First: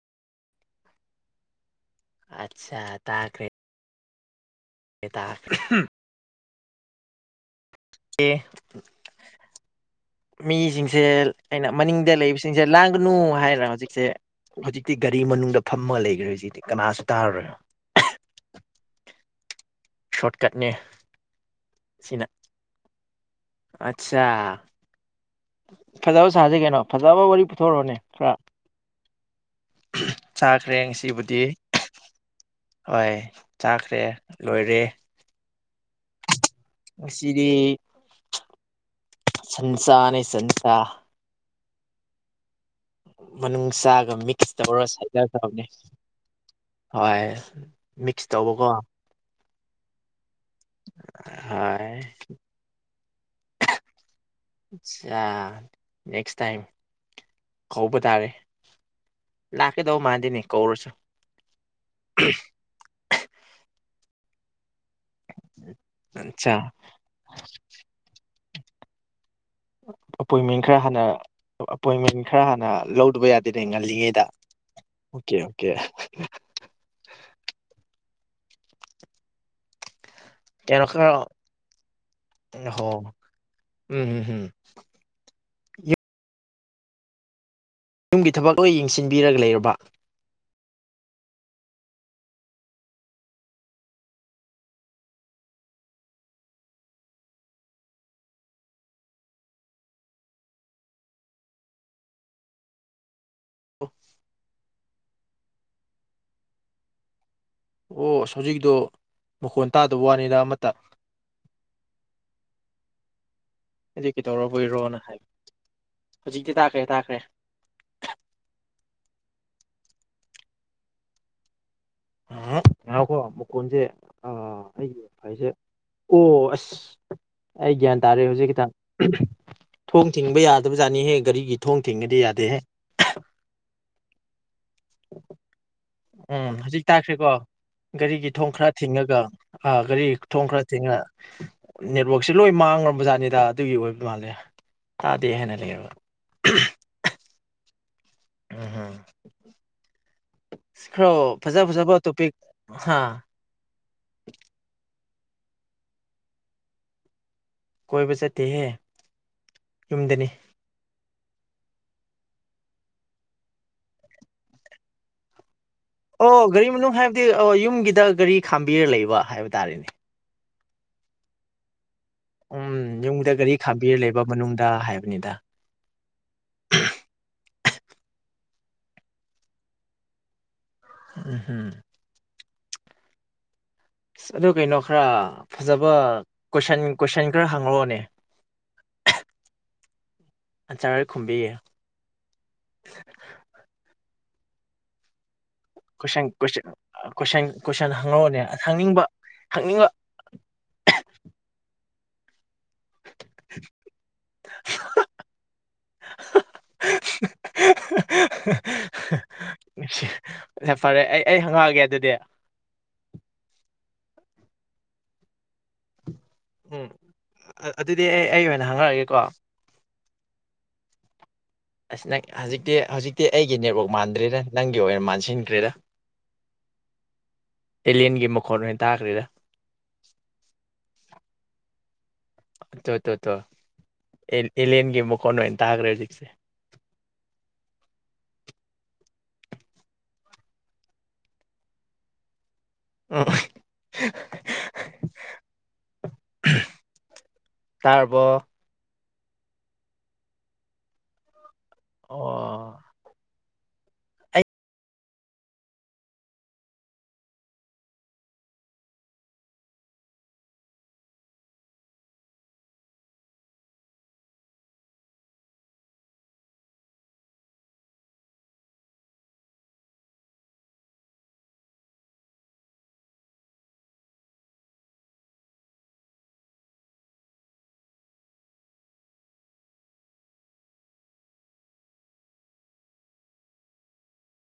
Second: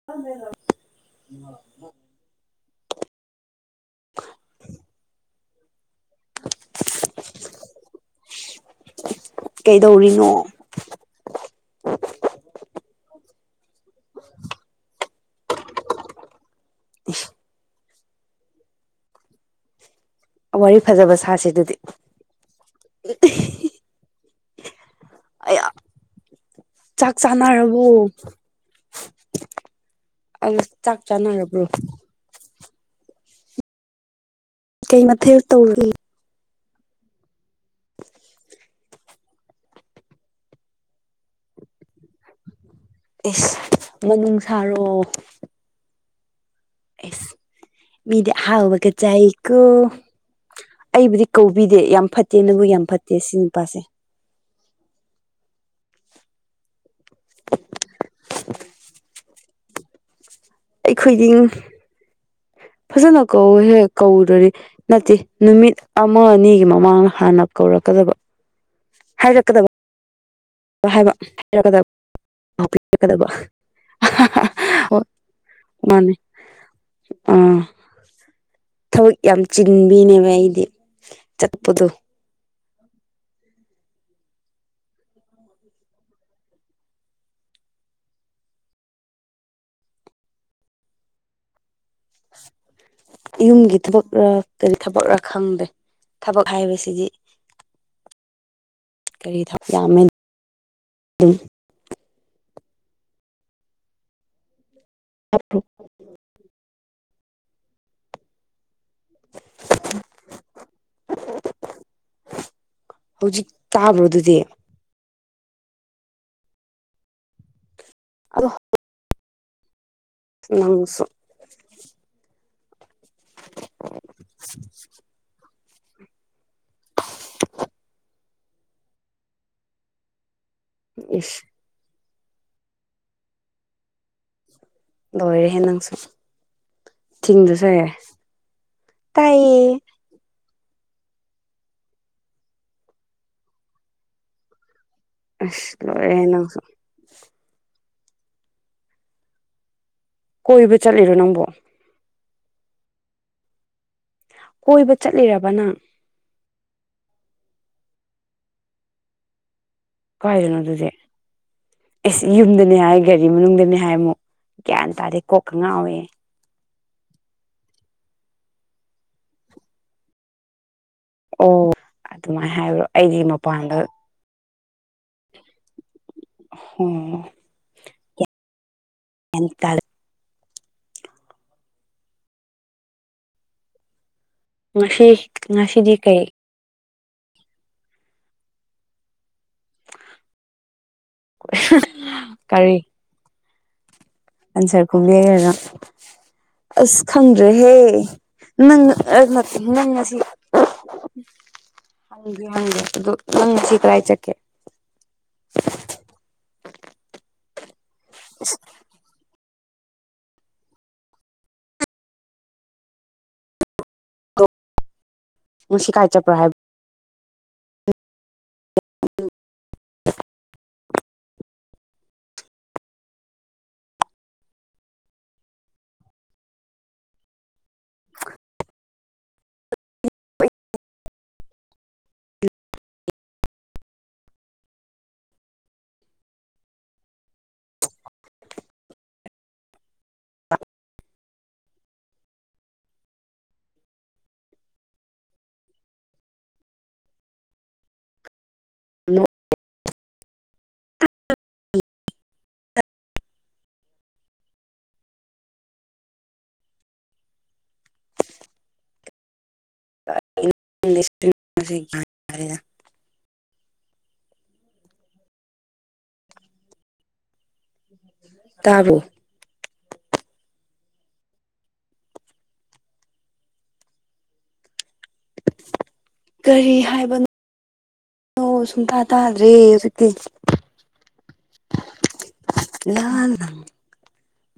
[unintelligible] ꯑꯠꯁꯥ ꯇꯥꯈ꯭ꯔꯦ [unintelligible] [unintelligible] ꯑꯦ ꯀꯩꯗꯧꯔꯤꯅꯣ ꯃꯤꯁꯤꯡꯁꯦ ꯑꯩꯅ ꯃꯅꯤꯡꯗ ꯂꯩꯕꯁꯤꯡꯁꯦ ꯂꯥꯡꯒꯅꯨ ꯍꯥꯏꯔꯥ ꯍꯧꯖꯤꯛꯁꯦ ꯍꯧꯖꯤꯛꯇꯤ ꯒꯥꯔꯤ ꯃꯅꯨꯡꯗ ꯐꯝꯃꯒ ꯂꯩꯒꯔꯦ ꯁꯤꯗꯤ ꯀꯅꯥꯁꯨ ꯇꯥꯔꯔꯣꯏ ꯀꯠꯅꯦ ꯋꯥꯔꯤ ꯐꯖꯕ ꯁꯥꯁꯦ ꯑꯗꯨꯗꯤ ꯁꯤꯅ ꯑꯠꯁꯥ ꯑꯌꯥ ꯐꯖꯕ ꯁꯥꯁꯤ ꯀꯩꯅꯣ ꯆꯥꯛ ꯐꯖꯕ ꯋꯥꯔꯤ ꯄꯨꯊꯣꯔꯛꯑꯣꯅꯦ ꯆꯥꯅꯔꯕꯣ ꯈꯔ ꯑꯁ ꯆꯥꯈ꯭ꯔꯦ ꯆꯥꯛ ꯉꯁꯤꯕꯨꯗꯤ ꯆꯥꯅꯔꯕ꯭ꯔꯣ ꯍꯣꯏ ꯆꯥꯈ꯭ꯔꯦ ꯂꯣꯏꯔꯦ ꯀꯩ ꯃꯊꯦꯜ ꯇꯧꯔꯤ ꯉꯥꯁꯤꯗꯤ ꯁꯟꯁꯥꯅꯤ ꯁꯟꯁꯥ ꯏꯁ ꯃꯅꯨꯡꯁꯥꯒ ꯃꯅꯨꯡ ꯃꯤꯛꯁ ꯇꯧꯔ ꯁꯥꯔꯣ [unintelligible] ꯍꯣꯏ ꯏꯁ ꯃꯤꯛꯁ ꯃꯤꯗꯤ ꯇꯧꯕꯀꯣ ꯑꯍꯥꯎꯕꯀ ꯆꯥꯏꯀꯣ ꯑꯩꯕꯨꯗꯤ ꯀꯧꯕꯤꯗꯦ ꯍꯣꯏ ꯌꯥꯝ ꯐꯠꯇꯦ ꯅꯪꯕꯨꯛ ꯌꯥꯝ ꯐꯠꯇꯦ ꯁꯤ ꯅꯨꯄꯥꯁꯦ ꯑꯆꯥ ꯅꯦꯛꯁ ꯇꯥꯏꯝ ꯀꯧꯕ ꯇꯥꯔꯦ ꯂꯥꯛꯀꯗꯧ ꯃꯥꯟꯗꯩꯅꯦ ꯑꯩꯈꯣꯏꯗꯤꯡ ꯐꯖꯅ ꯀꯧꯋꯦꯍꯦ ꯀꯧꯗ꯭ꯔꯗꯤ ꯅꯠꯇꯦ ꯅꯨꯃꯤꯠ ꯑꯃ ꯑꯠꯆꯥ ꯑꯅꯤꯒꯤ ꯃꯃꯥꯡꯗ ꯍꯥꯟꯅ ꯀꯧꯔꯛꯀꯗꯕ ꯍꯥꯏꯔꯛꯀꯗꯕ ꯑꯄꯣꯏꯟꯃꯦꯟ ꯈꯔ ꯍꯥꯟꯅ ꯍꯥꯏꯕ ꯑꯄꯣꯏꯟꯃꯦꯟ ꯈꯔ ꯍꯥꯟꯅ ꯍꯥꯏꯔꯛꯀꯗꯕꯄꯤꯔꯛꯀꯗꯕ ꯂꯧꯗꯕ ꯌꯥꯗꯦꯅꯦ ꯉꯜꯂꯤꯉꯩꯗ ꯍꯣꯏ ꯑꯣꯀꯦ ꯑꯣꯀꯦ ꯃꯥꯅꯦ ꯑꯥ ꯊꯕꯛ ꯌꯥꯝ ꯆꯤꯟꯕꯤꯅꯦꯕ ꯑꯩ ꯀꯩꯅꯣ ꯈꯔꯥ [unintelligible] ꯎꯝ ꯍꯝ ꯍꯨꯝ ꯌꯨꯝꯒꯤ ꯊꯕꯛ ꯂꯣꯏ ꯌꯦꯡꯁꯤꯟꯕꯤꯔꯒ ꯂꯩꯔꯕ ꯌꯨꯝꯒꯤ ꯊꯕꯛꯔ ꯀꯔꯤ ꯊꯕꯛꯔ ꯈꯪꯗꯦ ꯊꯕꯛ ꯍꯥꯏꯕꯁꯤꯗꯤ [inaudible] ꯀꯔꯤ ꯊꯕ ꯌꯥꯝꯃꯦꯅ ꯗꯨꯝ ꯑꯣ [unintelligible] ꯑꯣ ꯑꯁ ꯍꯧꯖꯤꯛꯀꯤꯗꯣ ꯃꯈꯣꯟ ꯇꯥꯗꯕ ꯋꯥꯅꯤꯗ ꯑꯃꯠꯇ ꯍꯧꯖꯤꯛ ꯇꯥꯕ꯭ꯔꯣ ꯑꯩꯗꯤ ꯑꯗꯨꯗꯤ ꯀꯩꯗꯧꯔꯕꯣꯢꯔꯣꯅ ꯍꯥꯏ ꯍꯧꯖꯤꯛꯇꯤ ꯇꯥꯛꯈ꯭ꯔꯦ ꯇꯥꯈ꯭ꯔꯦ [unintelligible] ꯅꯪꯁꯨ ꯑ ꯉꯥꯢꯑꯣꯀꯣ ꯃꯈꯣꯟꯖꯦ ꯑꯥ ꯑꯩꯒꯤꯐꯥꯏꯁꯦ ꯑꯣ ꯑꯁ ꯑꯩ ꯒ꯭ꯌꯥꯟ ꯇꯥꯔꯦ ꯍꯧꯖꯤꯛꯈꯤꯇ ꯊꯣꯡ ꯊꯤꯡꯕ ꯌꯥꯗꯕꯖꯥꯠꯅꯤꯍꯦ ꯏꯁ ꯒꯥꯔꯤꯒꯤ ꯊꯣꯡ ꯊꯤꯡꯉꯗꯤ ꯌꯥꯗꯦꯍꯦ ꯂꯣꯏꯔꯦ ꯍꯦ ꯅꯪꯁꯨ ꯎꯝ ꯍꯧꯖꯤꯛ ꯇꯥꯈ꯭ꯔꯦꯀꯣ ꯊꯤꯡꯗꯁꯨ ꯍꯩꯔꯦ ꯒꯥꯔꯤꯒꯤ ꯊꯣꯡ ꯈꯔ ꯊꯤꯡꯉꯒ ꯇꯥꯏꯌꯦ ꯑ ꯒꯥꯔꯤ ꯊꯣꯡ ꯈꯔ ꯊꯤꯡꯉ ꯅꯦꯠꯋ꯭ꯔꯛꯁꯦ ꯂꯣꯏ ꯃꯥꯡꯉꯕ ꯖꯥꯠꯅꯤꯗ ꯑꯗꯨꯒꯤ ꯑꯣꯏꯕ ꯃꯥꯜꯂꯦ ꯇꯥꯗꯦ ꯍꯥꯏꯅ ꯑꯁ ꯂꯩꯔꯕ ꯂꯣꯢꯔꯦꯍꯦ ꯅꯪꯁꯨ ꯎꯝꯍ ꯀꯣꯏꯕ ꯈ꯭ꯔꯥ ꯆꯠꯂꯤꯔꯣ ꯅꯪꯕꯣ ꯐꯖ ꯐꯖꯕ ꯇꯣꯄꯤꯛ ꯍꯥ ꯀꯣꯏꯕ ꯆꯠꯂꯤꯔꯕ ꯅꯪ ꯀꯣꯏꯕ ꯆꯠꯇꯦꯍꯦ ꯌꯨꯝꯗꯅꯤ ꯀꯥꯏꯗꯅꯣ ꯑꯗꯨꯗꯤ ꯏꯁ ꯌꯨꯝꯗꯅꯤ ꯍꯥꯏ ꯒꯥꯔꯤ ꯃꯅꯨꯡꯗꯅꯤ ꯍꯥꯏꯃꯨꯛ ꯒ꯭ꯌꯥꯟ ꯇꯥꯗꯦ ꯀꯣꯛꯀ ꯉꯥꯎꯋꯦꯍꯦ ꯑꯣ ꯒꯥꯔꯤ ꯃꯅꯨꯡ ꯍꯥꯏꯕꯗꯤ ꯑꯣ ꯌꯨꯝꯒꯤꯗ ꯒꯥꯔꯤ ꯈꯥꯝꯕꯤꯔ ꯂꯩꯕ ꯍꯥꯏꯕ ꯇꯥꯔꯦꯅꯦ ꯑꯣ ꯑꯗꯨꯃꯥꯏꯅ ꯎꯝ ꯍꯥꯏꯕ꯭ꯔꯣ ꯑꯩꯗꯤ ꯌꯨꯝꯗ ꯒꯥꯔꯤ ꯃꯄꯥꯟꯗ ꯈꯥꯝꯕꯤꯔ ꯂꯩꯕ ꯃꯅꯨꯡꯗ ꯍꯥꯏꯕꯅꯤꯗ ꯑꯣ ꯑꯦꯟꯇꯥꯂꯞ ꯎꯝ ꯍꯝ ꯑꯁ ꯑꯗꯨ ꯀꯩꯅꯣ ꯈꯔ ꯉꯁꯤ ꯐꯖꯕ ꯉꯁꯤꯗꯤ ꯀꯩ ꯀꯣꯏꯁꯟ ꯀꯣꯏꯁꯟ ꯈꯔ ꯍꯪꯔꯛꯑꯣꯅꯦ ꯑꯟꯁꯔ ꯈꯨꯝꯕꯤꯒꯦ ꯀꯔꯤ ꯑꯟꯁꯔ ꯈꯨꯝꯒꯦ ꯍꯥꯏꯔꯤꯅꯣ ꯀꯣꯏꯁꯟ ꯀꯣꯏꯁꯟ ꯑꯁ ꯀꯣꯏꯁꯟ ꯈꯪꯗ꯭ꯔꯦꯍꯦ ꯀꯣꯏꯁꯟ ꯍꯪꯉꯛꯑꯣꯅꯦ ꯅꯪ ꯍꯪꯅꯤꯡꯕ ꯑ ꯅꯠꯇꯦ ꯍꯪꯅꯤꯡꯕ ꯅꯪ ꯉꯁꯤ [unintelligible] ꯑꯗꯨ ꯅꯪ ꯉꯁꯤ ꯀ꯭ꯔꯥꯢ ꯆꯠꯀꯦ [unintelligible] ꯌꯥꯝ ꯐꯔꯦ ꯑꯩ ꯑꯩ ꯍꯪꯉꯛꯑꯒꯦ ꯑꯗꯨꯗꯤ ꯉꯁꯤ ꯀꯥꯏ ꯆꯠꯄ꯭ꯔ ꯍꯥꯏ ꯎꯝ ꯑꯗꯨꯗꯤ ꯑꯩ ꯑꯩ ꯑꯣꯏꯅ ꯍꯪꯉꯛꯑꯒꯦꯀꯣ ꯑꯁ ꯅꯪ ꯍꯧꯖꯤꯛꯇꯤ ꯍꯧꯖꯤꯛꯇꯤ ꯑꯩꯒꯤ ꯅꯦꯠꯋꯥꯛ ꯃꯥꯟꯗ꯭ꯔꯦꯗ ꯅꯪꯒꯤ ꯑꯣꯏꯅ ꯃꯥꯟꯁꯤꯟꯈ꯭ꯔꯦꯗ ꯑꯦꯂꯤꯌꯦꯟꯒꯤ ꯃꯈꯣꯟ ꯑꯣꯏꯅ ꯇꯥꯈ꯭ꯔꯦꯗ ꯇꯣ ꯇꯣ ꯇꯣ ꯑꯦ ꯑꯦꯂꯤꯌꯦꯟꯒꯤ ꯃꯈꯣꯟ ꯑꯣꯏꯅ ꯇꯥꯈ꯭ꯔꯦ ꯍꯧꯖꯤꯛꯁꯦ ꯑꯣ ꯍ ꯍ ꯇꯥꯔꯕꯣ ꯅꯣ [unintelligible] ꯑꯣ [inaudible] ꯇꯥꯕ꯭ꯔ‌ꯣ ꯀꯔꯤ ꯍꯥꯏꯕꯅꯣ ꯅꯣ ꯁꯨꯡꯇꯥ ꯇꯥꯗ꯭ꯔꯦ ꯍꯧꯖꯤꯛꯇꯤ ꯅꯍꯥꯟ